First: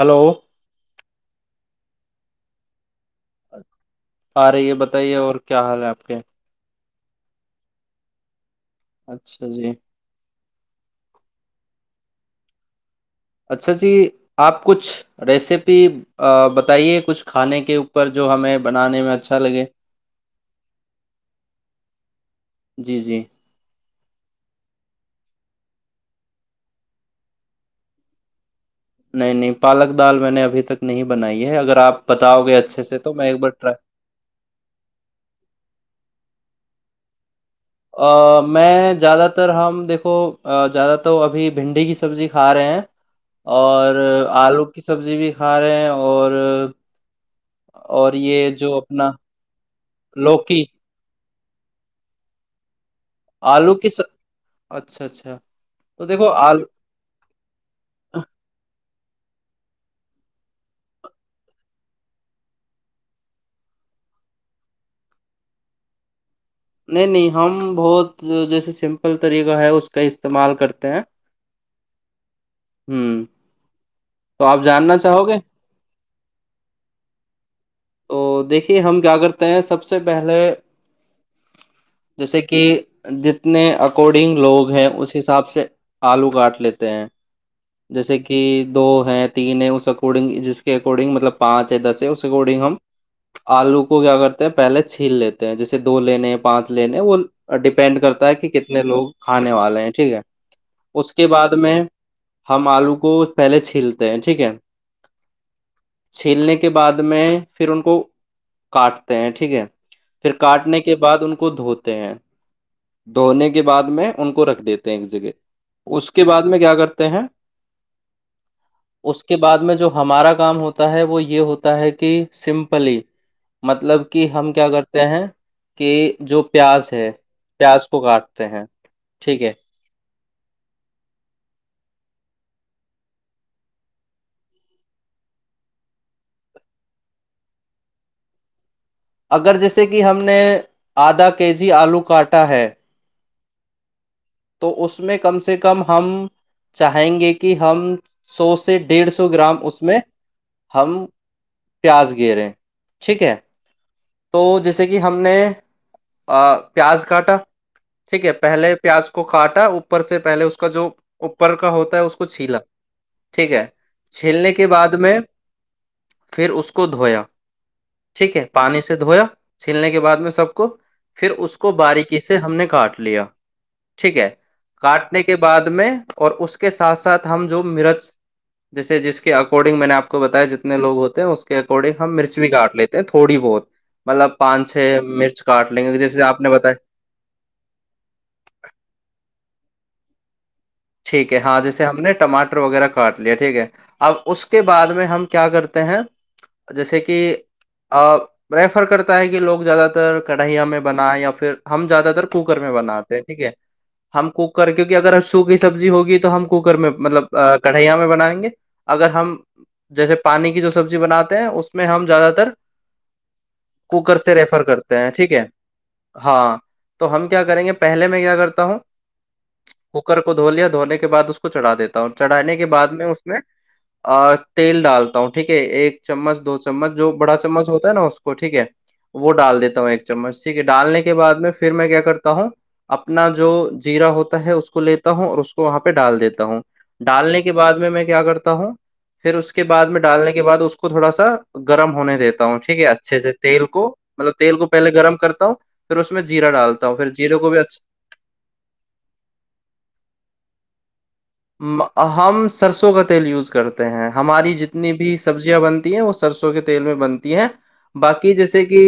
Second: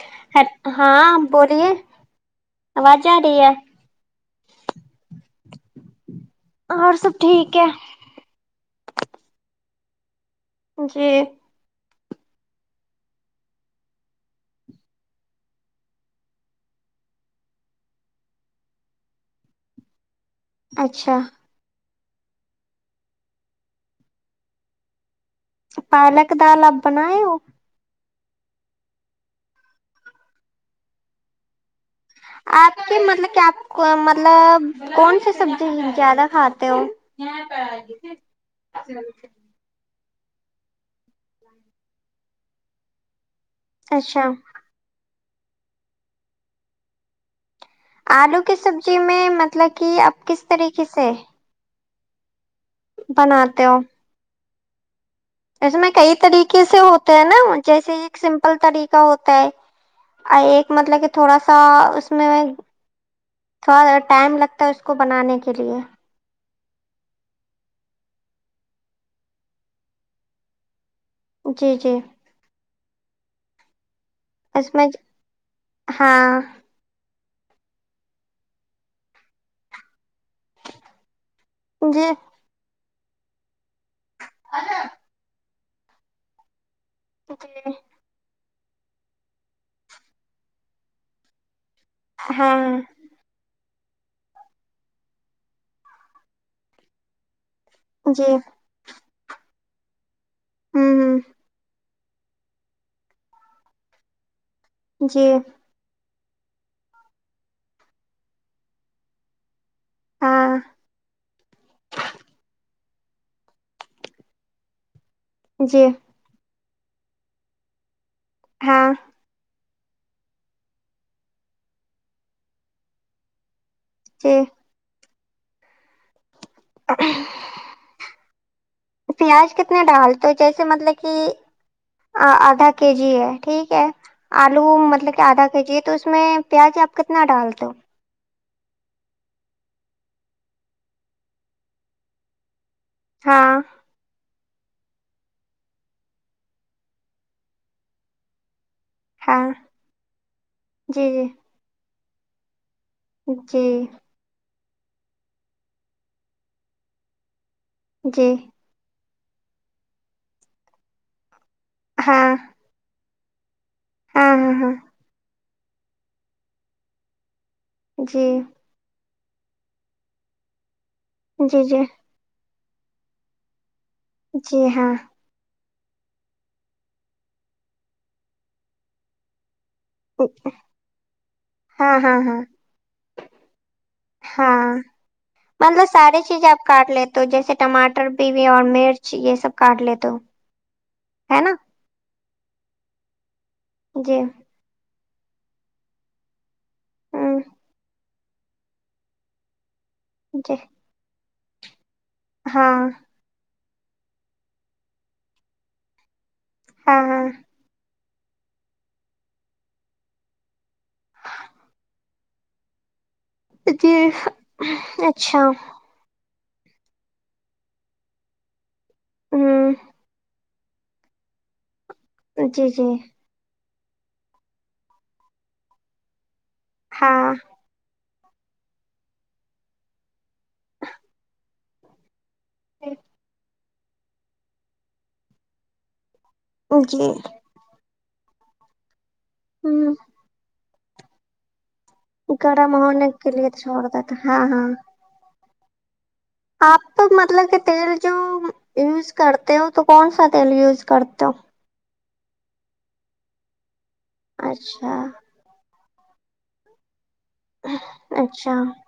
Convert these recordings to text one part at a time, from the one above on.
hello اچھا ہاں بولیے آواز آ رہی ہے آ رہی ہے بتائیے اور کیا حال ہے آپ کے اور سب ٹھیک ہے اچھا جی جی اچھا جی آپ کچھ ریسیپی بتائیے کچھ کھانے کے اوپر جو ہمیں بنانے میں اچھا لگے اچھا جی جی پالک دال آپ بناائے ہو نہیں نہیں پالک دال میں نے ابھی تک نہیں بنائی ہے اگر آپ بتاؤ گے آپ اچھے سے کے تو میں مطلب ایک بار کیاپ ٹرائی کو مطلب کون سی سبزی زیادہ کھاتے تو وہ ا میں زیادہ تر ہم دیکھ کو زیادہ تو ابھی بھنڈی کی سبزی کھا رہے ہیں اور اچھا آلو کی سبزی بھی ھا رہے ہیں اور اور آلو یہ کی جو سبزی اپنا میں مطلب کہ اب کس لوکی طریقے سے بناتے آلو ہو کی س... اچھا اچھا اس میں تو کئی دیکھو آل طریقے سے ہوتے ہیں نا جیسے ایک سمپل طریقے ہوتا ہے ایک مطلب کہ تھوڑا سا اس میں تھوڑا ٹائم لگتا ہے اس کو بنانے کے لیے نہیں نہیں ہم بہت جیسے سمپل طریقہ ہے اس کا استعمال کرتے ہیں جی جی ہوں تو آپ اس میں جاننا چاہو گے ہاں [unintelligible] تو دیکھیے ہم کیا کرتے ہیں سب سے [unintelligible] پہلے جی جیسے کہ جتنے اکارڈنگ لوگ ہیں اس حساب سے آلو گاٹ لی ہیں جی جیسے کہ [unintelligible] کہ دو ہے تین ہے اس اکڈنگ جس کے اکارڈنگ مطلب پانچ [unintelligible] س ا اس اکارڈنگ ہم ہاں [unintelligible] آلو کو کیا کرتے ہیں پہلے چھیل لیتے ہیں جیسے دو لینے پانچ لینے وہ ڈیپینڈ کرتا جی ہے کہ کتنے لوگ کھانے والے ہیں ٹھیک ہے ہوں اس کے ہ بعد میں [unintelligible] ہم آلو کو پہلے چھیلتے ہیں ٹھیک ہے جی [unintelligible] چھیلنے کے بعد میں پھر ان کو کاٹتے ہیں ٹھیک ہے پھر ہاں کاٹنے کے بعد ان کو دھوتے ہیں دھونے کے بعد میں ان کو رکھ دیتے ہیں گ جی اس کے بعد [unintelligible] میں کیا کرتے ہیں ہاں [unintelligible] اس کے بعد میں جو ہمارا کام ہوتا ہے وہ یہ ہوتا ہے کہ سمپلی مطلب کہ جی ہم کیا کرتے ہیں کہ جو پیاز ہے پیاز کو کاٹ ہیں [unintelligible] ٹھیک پیاز ہے کتنا ڈال [unintelligible] تو جیسے مطلب کہ آدھا کے جی ہے ٹھیک ہے آلو مطلب کہ آدھا کے جی ہے تو اس میں پیاز آپ کتنا ڈال دو [unintelligible] اگر جیسے کہ ہم نے آدھا کے جی آلو کاٹا ہے ہاں تو اس میں کم سے کم ہم چاہیں گے کہ ہم سو سے ڈیڑھ سو ہاں گرام اس میں ہم جی [unintelligible] پیاز گےرے جی [unintelligible] تو جیسے کہ ہم نے پیاز کاٹا ٹھیک ہے جی پہلے پیاز کو کو کاٹا اوپر سے پہلے اس کا جو ا اپر کا ہوتا ہے اس ہاں کو چھیلا ٹھیک ہے ہاں چھیلنے ہاں کے ہاں بعد میں پھر اس کو دھویا جی ٹھیک ہے پانی سے دھویا چھیلنے کے بعد میں سب کو پھر اس جی کو جی باریکی سے ہم نے کاٹ لیا ٹھیک ہے جی ہاں کاٹنے کے بعد میں اور اس کے ساتھ ساتھ ہم جو مرج جیسے جس کے آک اکارڈنگ میں نے آپ کو بتایا جتنے لو ہوتے ہیں اس کے ہاں اکارڈنگ ہم ہاں مرچ ہاں بھی کااٹ لیتے ہیں تھوڑی بہت مطلب ہاں پانچ چھ مرچ کاٹ لیں مطلب گے ساری جیسے چیزیں نے آپ بتایا کاٹ لیتے ہو جیسے ٹماٹر بھی بھی اور مرچ یہ یہ سب کاٹ لی تو ٹھیک ہے ہاں جیسے ہم نے ٹاٹر وغیرہ کاٹ لییاچ ٹھیک ہے اب جی اس کے بعد میں ہم کیا کرتے ہیں جیسے کہ ہوں ریفر کرتا ہے کہ لوگ زیادہ تر جی کڑھیا میں بنایا یا پھر ہم زیاد تر کوکر میں ہاں بناتے ہیں ٹھیک ہے ہم کوک کر کیونکہ اگر اشوک سبزی ہوگی تو ہم کوکر میں ہاں مطلب ہاں کٹھیا میں بائیں گے اگر ہم جیسے پانی کی جو سبزی بناتے ہیں اس میں ہم زیادہ تر جی کوکر سے ریفر کرتے ہیں ٹھیک اچھا ہے ہاں تو ہم کیا کریں گے پہلے میں کیا کرتا ہوں ہوں ہوکر دو لیا دھونے کے بد اس کو چڑا دیتے چڑھانے کے جی جی بعد میں اس میں تیل ڈالتا ہوں ٹھیک ہے ایک چمچ دو چمچ جو ہاں بڑا چمچ ہوتا ہے نا اس ٹھیک ہے وہ ڈال دیتا ہوں ایک چمچ ٹھیک ہے ڈالنے کے بع میں پھر میں کیا کرتا ہوں ہ اپنا جو جیرا ہوتا ہے اس کو ل ہوں اور اس کو وہاں پہ ڈال دیتے ہوں جی ڈالنے کے بعد میں میں کیا کرتا ہوں پھر اس کے بعد ہوں میں ڈالنے کے بعد اس کو کو تھوڑا سا گرم ہونے دیتا ہوں گرم ٹھیک ہے ہونے اچھے کے سے لیے تیل چھوڑ کو دیتا مطلب ہاں تیل ہاں کو پہلے گرم کرتا ہوں پھر اس میں جیرا ڈالتا ہوں آپ پھر جیرے مطلب کو کہ بھی اچھا تیل جو یوز کرتے ہو تو کون سا تیل یوز کرتے ہو ہم سرسوں کا تیل یوز کرتے ہیں ہماری جتنی اچھا بھی سبزیاں بنتی ہیں وہ سرسوں کے تیل میں بنتی ہے باقی اچھا جیسے کہ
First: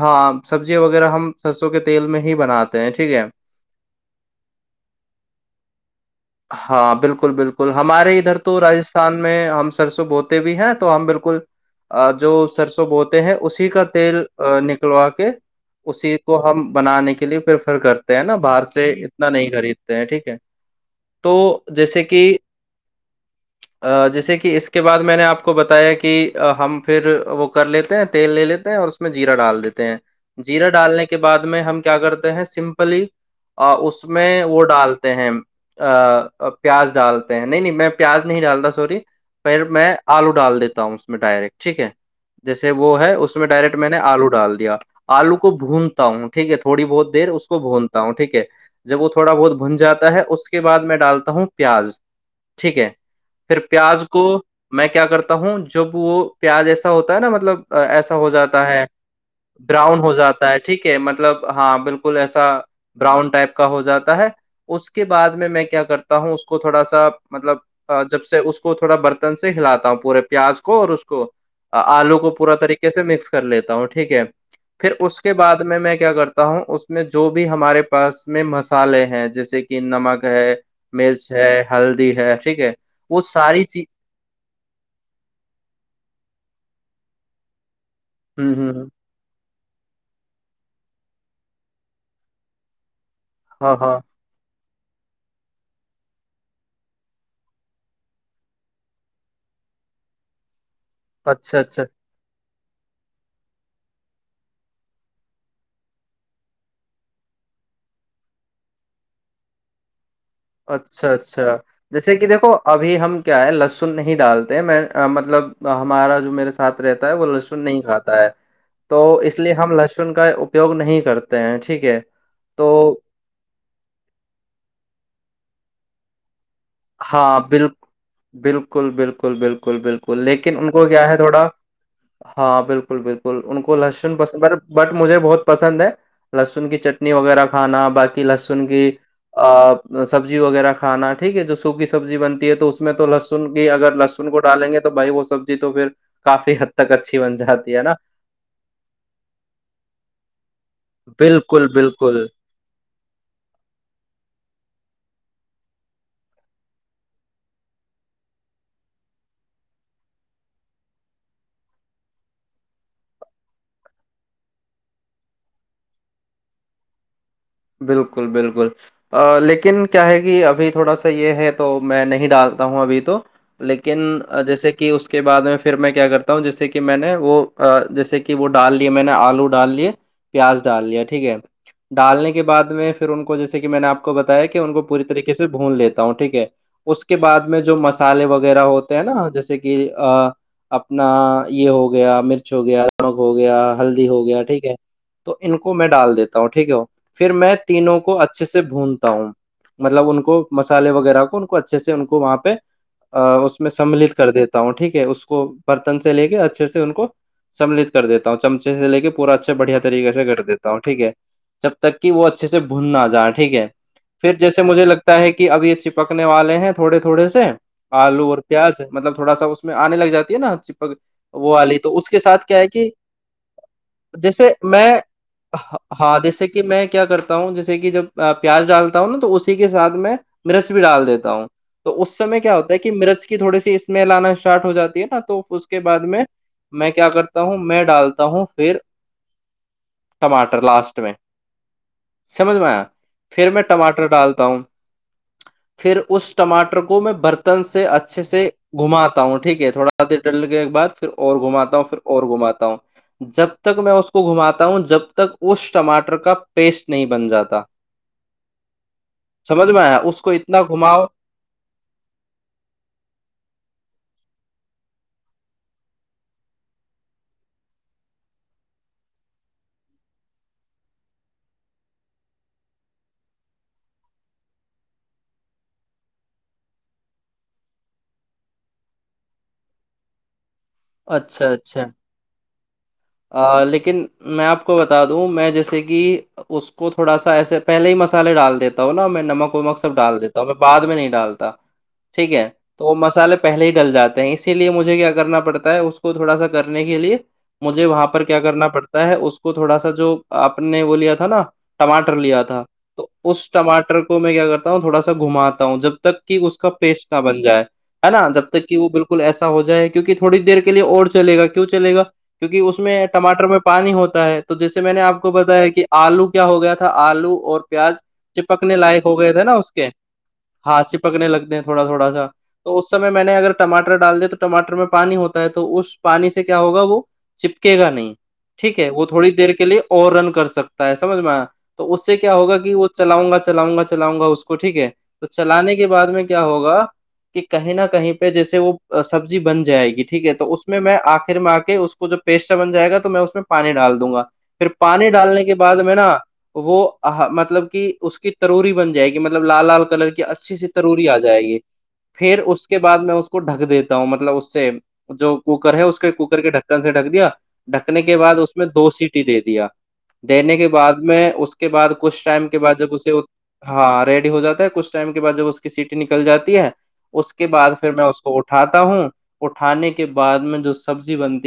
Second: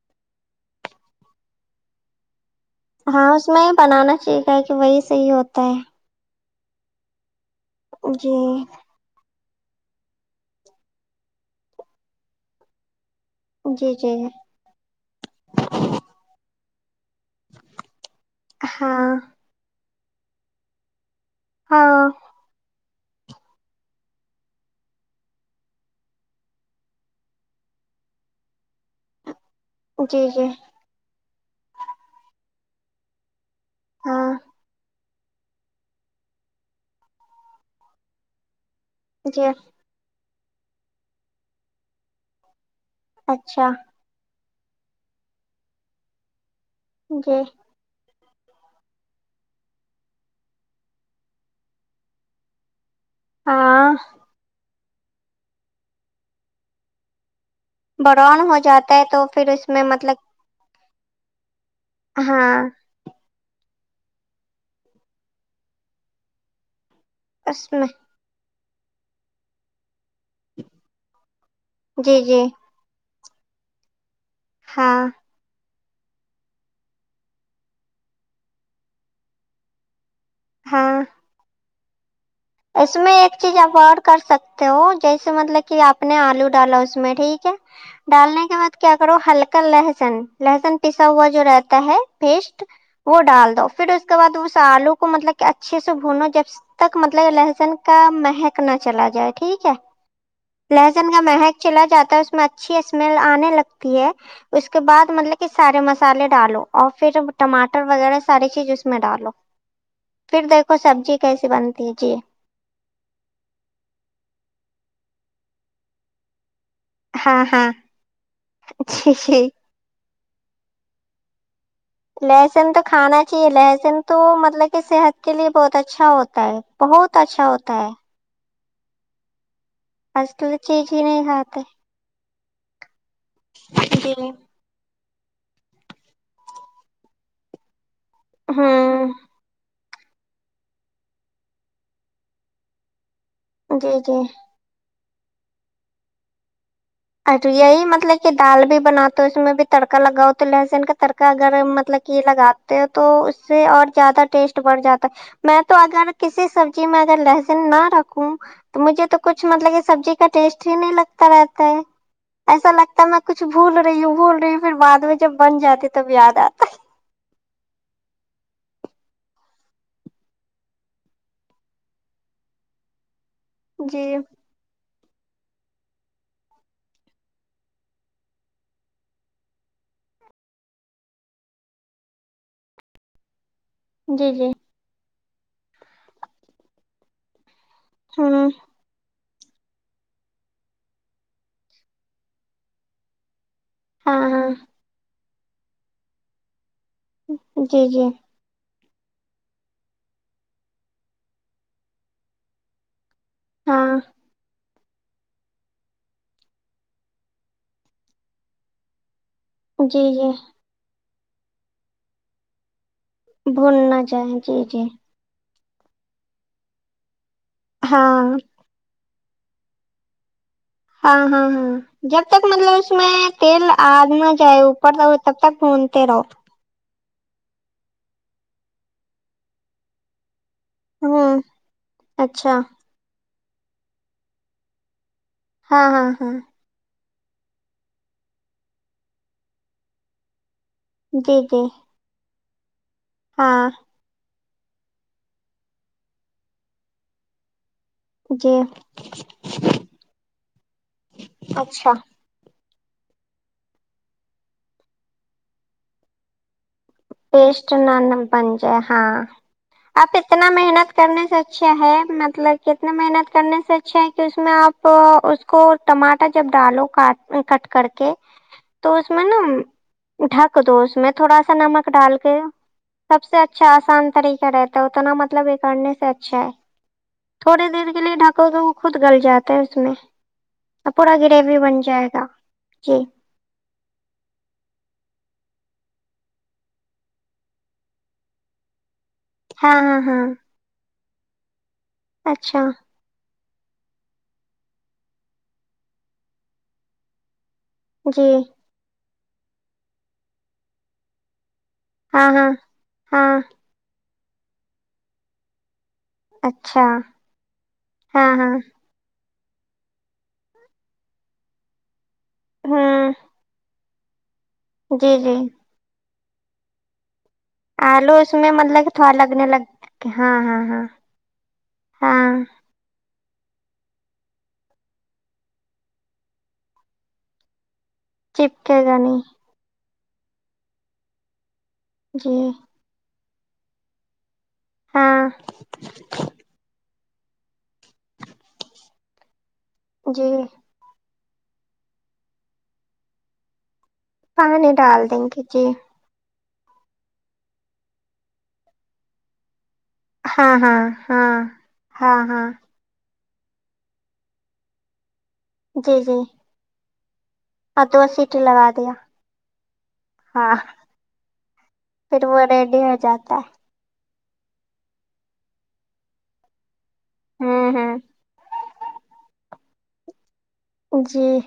ہاں سبزیاں وغیرہ ہم سرسوں کے تیل میں ہی بناتے ہیں ٹھیک ہے ہاں اس میں یہ بنانا چاہیے کہ وہی صحیح ہوتا ہے ہاں بالکل بالکل ہمارے جی ادھر تو رجستھان میں ہم سرسو بوتے بھی ہیں تو ہم بالکل جو سرسو بوتے ہیں اسی کا جی جی تیل نکلوا کے اسی کو ہم بنانے کی لیے پریفر کرتے ہیں نا باہر سے ہاں اتنا نہیں خرید ٹھیک ہے تو جیسے کہ ہاں جیسے کہ اس کے بعد میں نے آپ کو بتایا کہ ہم پھر وہ کر لیتے ہیں تیل لے لیتے ہیں اور اس میں جیرا ڈال دیتے ہیں جی جی جیرا ڈالنے کے کے بعد میں ہم کیا کرتے ہیں سمپلی اس میں ہاں وہ تے ہیں پیاز ڈالتے ہیں نہیں نہیں میں پیاز نہیں ڈالتا سوری جی پھر میں آلو ڈال دیتا ہوں اس میں ڈائریکٹ ٹھیک ہے جیسے وہ ہے اس میں اچھا ڈائریکٹ میں نے آلو ڈال دیا یا آلو کو بھونتا ہوں ٹھیک ہے تو تھوی بہت دیر جی اس کو بھونتا ہوںٹیک ہے جب وہ تھوڑا بہت بھن جاتا ہے اس کے بعد میں ڈالتا ہوں پیاز ٹھیک ہے پھر ہاں پیاز کو میں کیا کرتا ہوں جب وہ پیاز ایسا ہوتا ہے نا مطلب برون ہو جاتا ہے تو پھر اس میں براؤن ہو مطلب جاتا ہے ٹھیک ہے مطلب ہاں بالکل ایسا ہاں براؤن ٹائپ ہو جاتا ہے اس کے بد میں میں کیا کرتا ہوں اس کو تھوڑا سا اس میں مطلب جب سے اس کو اس کو تھوڑا برتن سے ہلاتا ہوں پورے پیاز کو اور اس کو آلو جی کو جی پورا طریقے سے مکس کر لیتا ہوں ٹھیک ہے پھر ہاں اس کے بعد میں میں کرتا ہوں اس میں جو بھی ہمارے پاس میں مسالے ہیں جسے کہ نمک ہے ہاں میز ہے ہلدی ہے ٹھیک ہے اس میں وہ ایک چیز ساری آپ اور کر سکتے ہو جیسے مطلب کہ آپ نے آلو ڈالا اس میں ٹھیک ہے ڈالنے ہوں کے بعد ہوں کیا کرو ہلکا لہسن لہسن پسا ہوا جو رہتا ہے پیسٹ وہ ڈال دو ہاں پھر ہاں اس کے بع اس سالو کو مطلب کہ اچھے سے بھونو جب تک مطلب م لہسن کا مہک نہ چلا جائے ٹھیک ہے لہسن کا اچھا مہک اچھا چلا جا ہے اس میں اچھ اچھی اسمیل آنے لگتی ہے اس کے بعد مطلب کہ سارے مسالے ڈالو اور پھر ٹماٹر وغیرہ ساری چیز اس میں ڈالو پھر دیکھو اچھا سبزی کیسی اچھا بنتی ہے جی جیسے کہ دیکھو ابھی ہم کیا ہے لہسن نہیں ڈالتے میں مطلب ہمارا جو میرے ساتھ رہتا ہے وہ ہاں لہسن ہاں نہیں کھاتا ہے تو جی اس جی لیے ہم لہسن کا اپیوگ نہیں کرتے پینچ [unintelligible] لہسن تو کھانا چاہیے لہسن تو مطلب کہ صحت کے لیے بہت اچھا ہوتا ہے بہت ہاں اچھا ہوتا ہے بالکل بالکل بالکل بالکل بالکل آج کل لیکن ان کو چیز ہی کیا ہے نہیں تھوڑا کھاتے ہاں بالکل بالکل ان کو جی لسن پسند بٹ مجھے بہت پسند ہے لہسن کی چٹنی وغیرہ کھانا باقی کی لسن کی ہوں آ سبزی وغیرہ کھانا ٹھیک ہے ج کی سبزی بنتی ہے تو اس میں تو لس بھی اگر جی جی لہسن کو ڈالیں گے تو بھائی وہ سبزی تو پھر کافی تک اچھی بن اور جاتی ہے یہی نا مطلب کہ دال بھی بناتے اس میں بھی تڑکا لگاؤ تو لہسن کا تڑکا اگر بالکل مطلب کہ بالکل لگاتے ہو تو اس سے اور زیادہ ٹیسٹ بڑھ جاتا میں تو اگر کسی سبزی میں اگر لہسن نہ رکھوں تو مجھے تو کچھ مطلب یہ سبزی کا ٹیسٹ ہی نہیں لگتا رہتا ہے ایسا لگتا ہے میں کچھ بھول رہی ہوں بھول رہی ہوں پھر بعد میں جب بن جاتے تب یاد آتا ہے بالکل بالکل لیکن کیا ہے کہ ابھی تھوڑا سا یہ ہے تو میں نہیں ڈالتا ہوں ابھی تو ہے لیکن جی جیسے کہ اس کے بعد میں پھر میں کیا کرتا ہوں جیسے کہ میں نے وہ جیسے کہ وہ ڈال لیا میں نے آلو ڈال لیے پیاز ڈال لیا ٹھیک ہے ڈالنے کے کے بع میں پھر ان کو جیسے کہ میں نے آپ کو جی بتایا جی کہ ان کو پوری طریقے سے بھون لیتا ہوں ٹھیک ہے اس کے بعد میں جو مسالے ہوں وغیرہ ہوتے ہیں نا جیس جیسے کہ اپنا یہ ہو گیا مرچ ہو گیا رنک ہو گیا ہلدی ہاں ہو گیا ہاں ٹھیک ہے تو ان کو میں ڈال دیتا ہوں ٹھیک ہے ہو پھر میں جی تینوں جی کو اچھے سے بھون ہوں مطلب ان کو مسالے وغیرہ کو ان کو اچھے سے ان کو وہاں پہ اس میں ہاں سملت کر دیتا ہوں ٹھیک ہے اس کو برتن سے لے کے اچھے سے ان کو سملت کر دیتا ہوں چمچے سے لے کے پورا اچھا بڑھیا جی طریقے سے جی کر دیتا ہوں ٹھیک ہے چب تک کہ وہ اچھے سے بھون نہ جائے ج ٹھیک ہے بھول نہ پھر جائیں جیسے جی مجھے جی لگتا ہے کہ اب یہ چپکنے والے ہیں تھوڑے تھوڑے سے ہاں آلو اور پیاز ہے مطلب تھوڑا سا اس میں آنے لگ جاتی ہے نا چپک ہاں ہاں وہ ہاں والی تو اس کے جب تک ساتھ کیا ہے مطلب کہ اس میں تیل آد نہ جیسے جائے اوپر میں تو ہو تب تک بھونتے ہاں رہو جیسے کہ میں کیا کرتا ہوں جیسے کہ جب پیاز ڈالتا ہوں نا تو اسی کے سھ میں مرچ بھی ڈال دیتا ہوں تو اس سمے کیا اچھا ہوتا ہے کہ مرچ تھوڑی سی اسمیل آنا اسٹارٹ ہو جاتی ہے نا اس کے ہاں بعد ہاں میں ہاں میں کیا کرتا تا ہوں میں ڈالتا ہوں پھر ٹماٹر لاسٹ میں جی جی سمجھ میں آ پھر میں ہاں ٹماٹر ڈالتا ہوں پھر اس ٹماٹر کو میں برتن سے سے اچھے سے جی گھماتا ہوں ٹھیک ہے تھوڑا دیر ڈل کے بد پھر اور گھماتا ہوں اچھا پھر اور گھماتا ہوں جب تک میں اس کو گھماتا ہوں جب تک اس ٹماٹر کا پیسٹ نہیں بن جاتا سٹ ن پن ج ہے ہاں سمجھ میں آیا آپ اس کو اتنا محنت گھماؤ کرنے سے اچھا ہے مطلب کتنا محنت کرنے سے اچھا ہے اس میں آپ اس کو ٹماٹر جب ڈالو کٹ کر کے تو اس میں نا ڈھک دو اس میں تھوڑا سا نمک ڈال کے سب سے اچھا آسان طریقہ رہتا ہے اتنا مطلب اکنے سے اچھا ہے تھوڑی دیر کے لیے ڈھکو تو وہ خود گل جاتا ہے اس میں پورا اچھا گریوی بن اچھا جائے گا جی لیکن میں آپ کو بتا دوں میں جیسے کہ اس کو تھوڑا سا ایسے پہلے ہی مسالے ڈال دیتا ہوں نا میں نمک ہاں ومک سب ہاں ڈال ہاں دیتا ہوں میں بد میں نہیں ڈالتا ٹھیک ہے اچھا تو وہ مسالے پہلے ہی ڈل جاتے ہیں اسی لیے مجھے کیا کرنا پڑتا ہے اس کو تھوڑا سا کرنے کے لیے مجھے وہاں پر جی کیا کرنا پڑتا ہے ہے اس کو تھوڑا سا جو آپ نے وہ لیا تھا نا ٹماٹر ہاں لیا ہاں تھا تو ہاں اس ٹماٹر کو تو میں کیا کرتا ہوںوا سا گھماتا ہوں جب تک کہ اس کا اچھا پیش نہ بن جائے ہے نا ہاں جب ہاں تک کہ وہ بالکل ایسے ہو جائے کیونکہ تھوڑی دیر کے لیے اور چلے گا کیوں چلےا کیونک اس میں ہوں ٹاٹر میں پانی ہوتا ہے تو جیسے میں نے جی آپ کو جی بتایا کہ آلو کیا ہو گیا تھا آلو اور پیاز آلو اس میں چپکنے مطلب کہ لائق تھوڑا ہو گئے تھے لگنے نا اس کے لگ ہاں چپکنے لگتے تھوڑا تھوڑا ہاں سا تو اس سمے میں نے اگر ٹماٹر ڈال دیا تو ٹماٹر میں پانی ہوتا ہے تو اس پانی سے کیا ہوگا وہ چپ کہے گا نہیں ٹھیک چپکے ہے گا وہ نہیں تھوڑی دیر کے لیے اور رن کر سکتا ہے سمجھ میں تو اس سے کیا جی ہوگا کہ وہ چلاؤں گا چلاؤںا چلاؤں گا اس کو کو ٹھیک ہے تو ہاں چلانے کے بعد میں کیا ہوگا کہ کہیں نہ کہیں پہ جیسے وہ سبزی بن جائے گی ٹھیک جی ہے تو اس میں آخر م آ کے اس کو جو پیسٹ سے بنائےا تو میں اس میں پانی ڈال دوں دوں گا پھر ڈال پانی دیں گے ڈالنے کے جی بعد میں نا وہ مطلب کہ اس کی تروروری بن جائے گی مطلب لال لال کلر کی ہاں اچھی سی ہاں تروری آ ہاں جائے گی ہاں پھر ہاں اس کے بعد میں اس کو کو ڈھک دیتا ہوں مطلب اس سے جو کوکر ہے جی اس کے جی کوکر کے ڈک سےٹھک دیا اور ڈھکنے دو کے بعد سیٹی اس میں لگا دو دیا سیٹی دے دیا ہاں دینے کے بعد میں اس کے بعد کچھ پھر وہ ٹائم کے بعد ریڈی جب ہو اسے جاتا ہاں ریڈ ہو جاتا ہے کچھ ٹائم کے بع جب اس کی سیٹی نکل جاتی ہے اس ہے کے بع ہوں پھر میں ہوں اس کو اٹھ اٹھاتا ہوں اٹھانے کے بعد میں سبزی جی بن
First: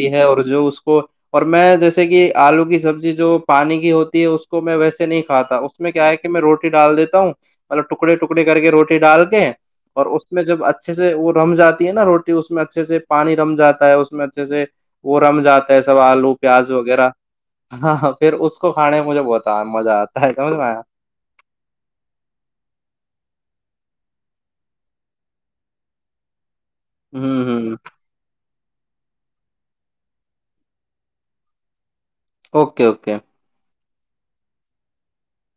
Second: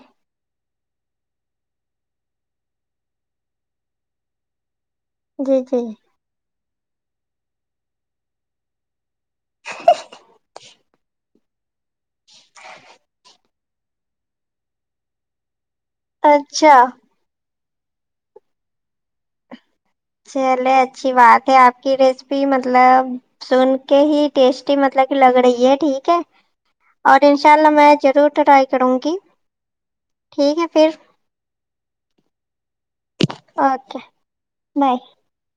جو اس کو اور میں جیسے کہ آلو کی سبزی جو پانی کی ہوتی ہے اس کو میں ویسے نہیں کا جی تھا جی اس میں کیا ہے کہ میں روٹی ڈال دیتا ہوں مطلب ٹکڑے ٹکڑے کر کے روٹی ڈال ہیں اور اس میں جب اچھا اچھے سے وہ رم جاتی ہے نا روٹی اس میں اچھے سے پانی رم جاتا ہے اس میں اچھے سے وہ رمضات ساو آلو اچھا پیاز وغیرہ ہاں پھر اس کو کھانے میں مجھے بہت آ مزہ آتا ہے سمجھ میں چلے آیا اچھی بات ہے آپ کی ریسیپی مطلب سن کہ ہی ٹیسٹی مطلب کہ لگ رہی ہے ٹھیک ہے اور ہوں انشاء اللہ ہوں میں ضرور ٹرائی کروں گی ٹھیک ہے پھر [unintelligible] اوکے اوکے [unintelligible] اکا [unintelligible] نہیں [unintelligible]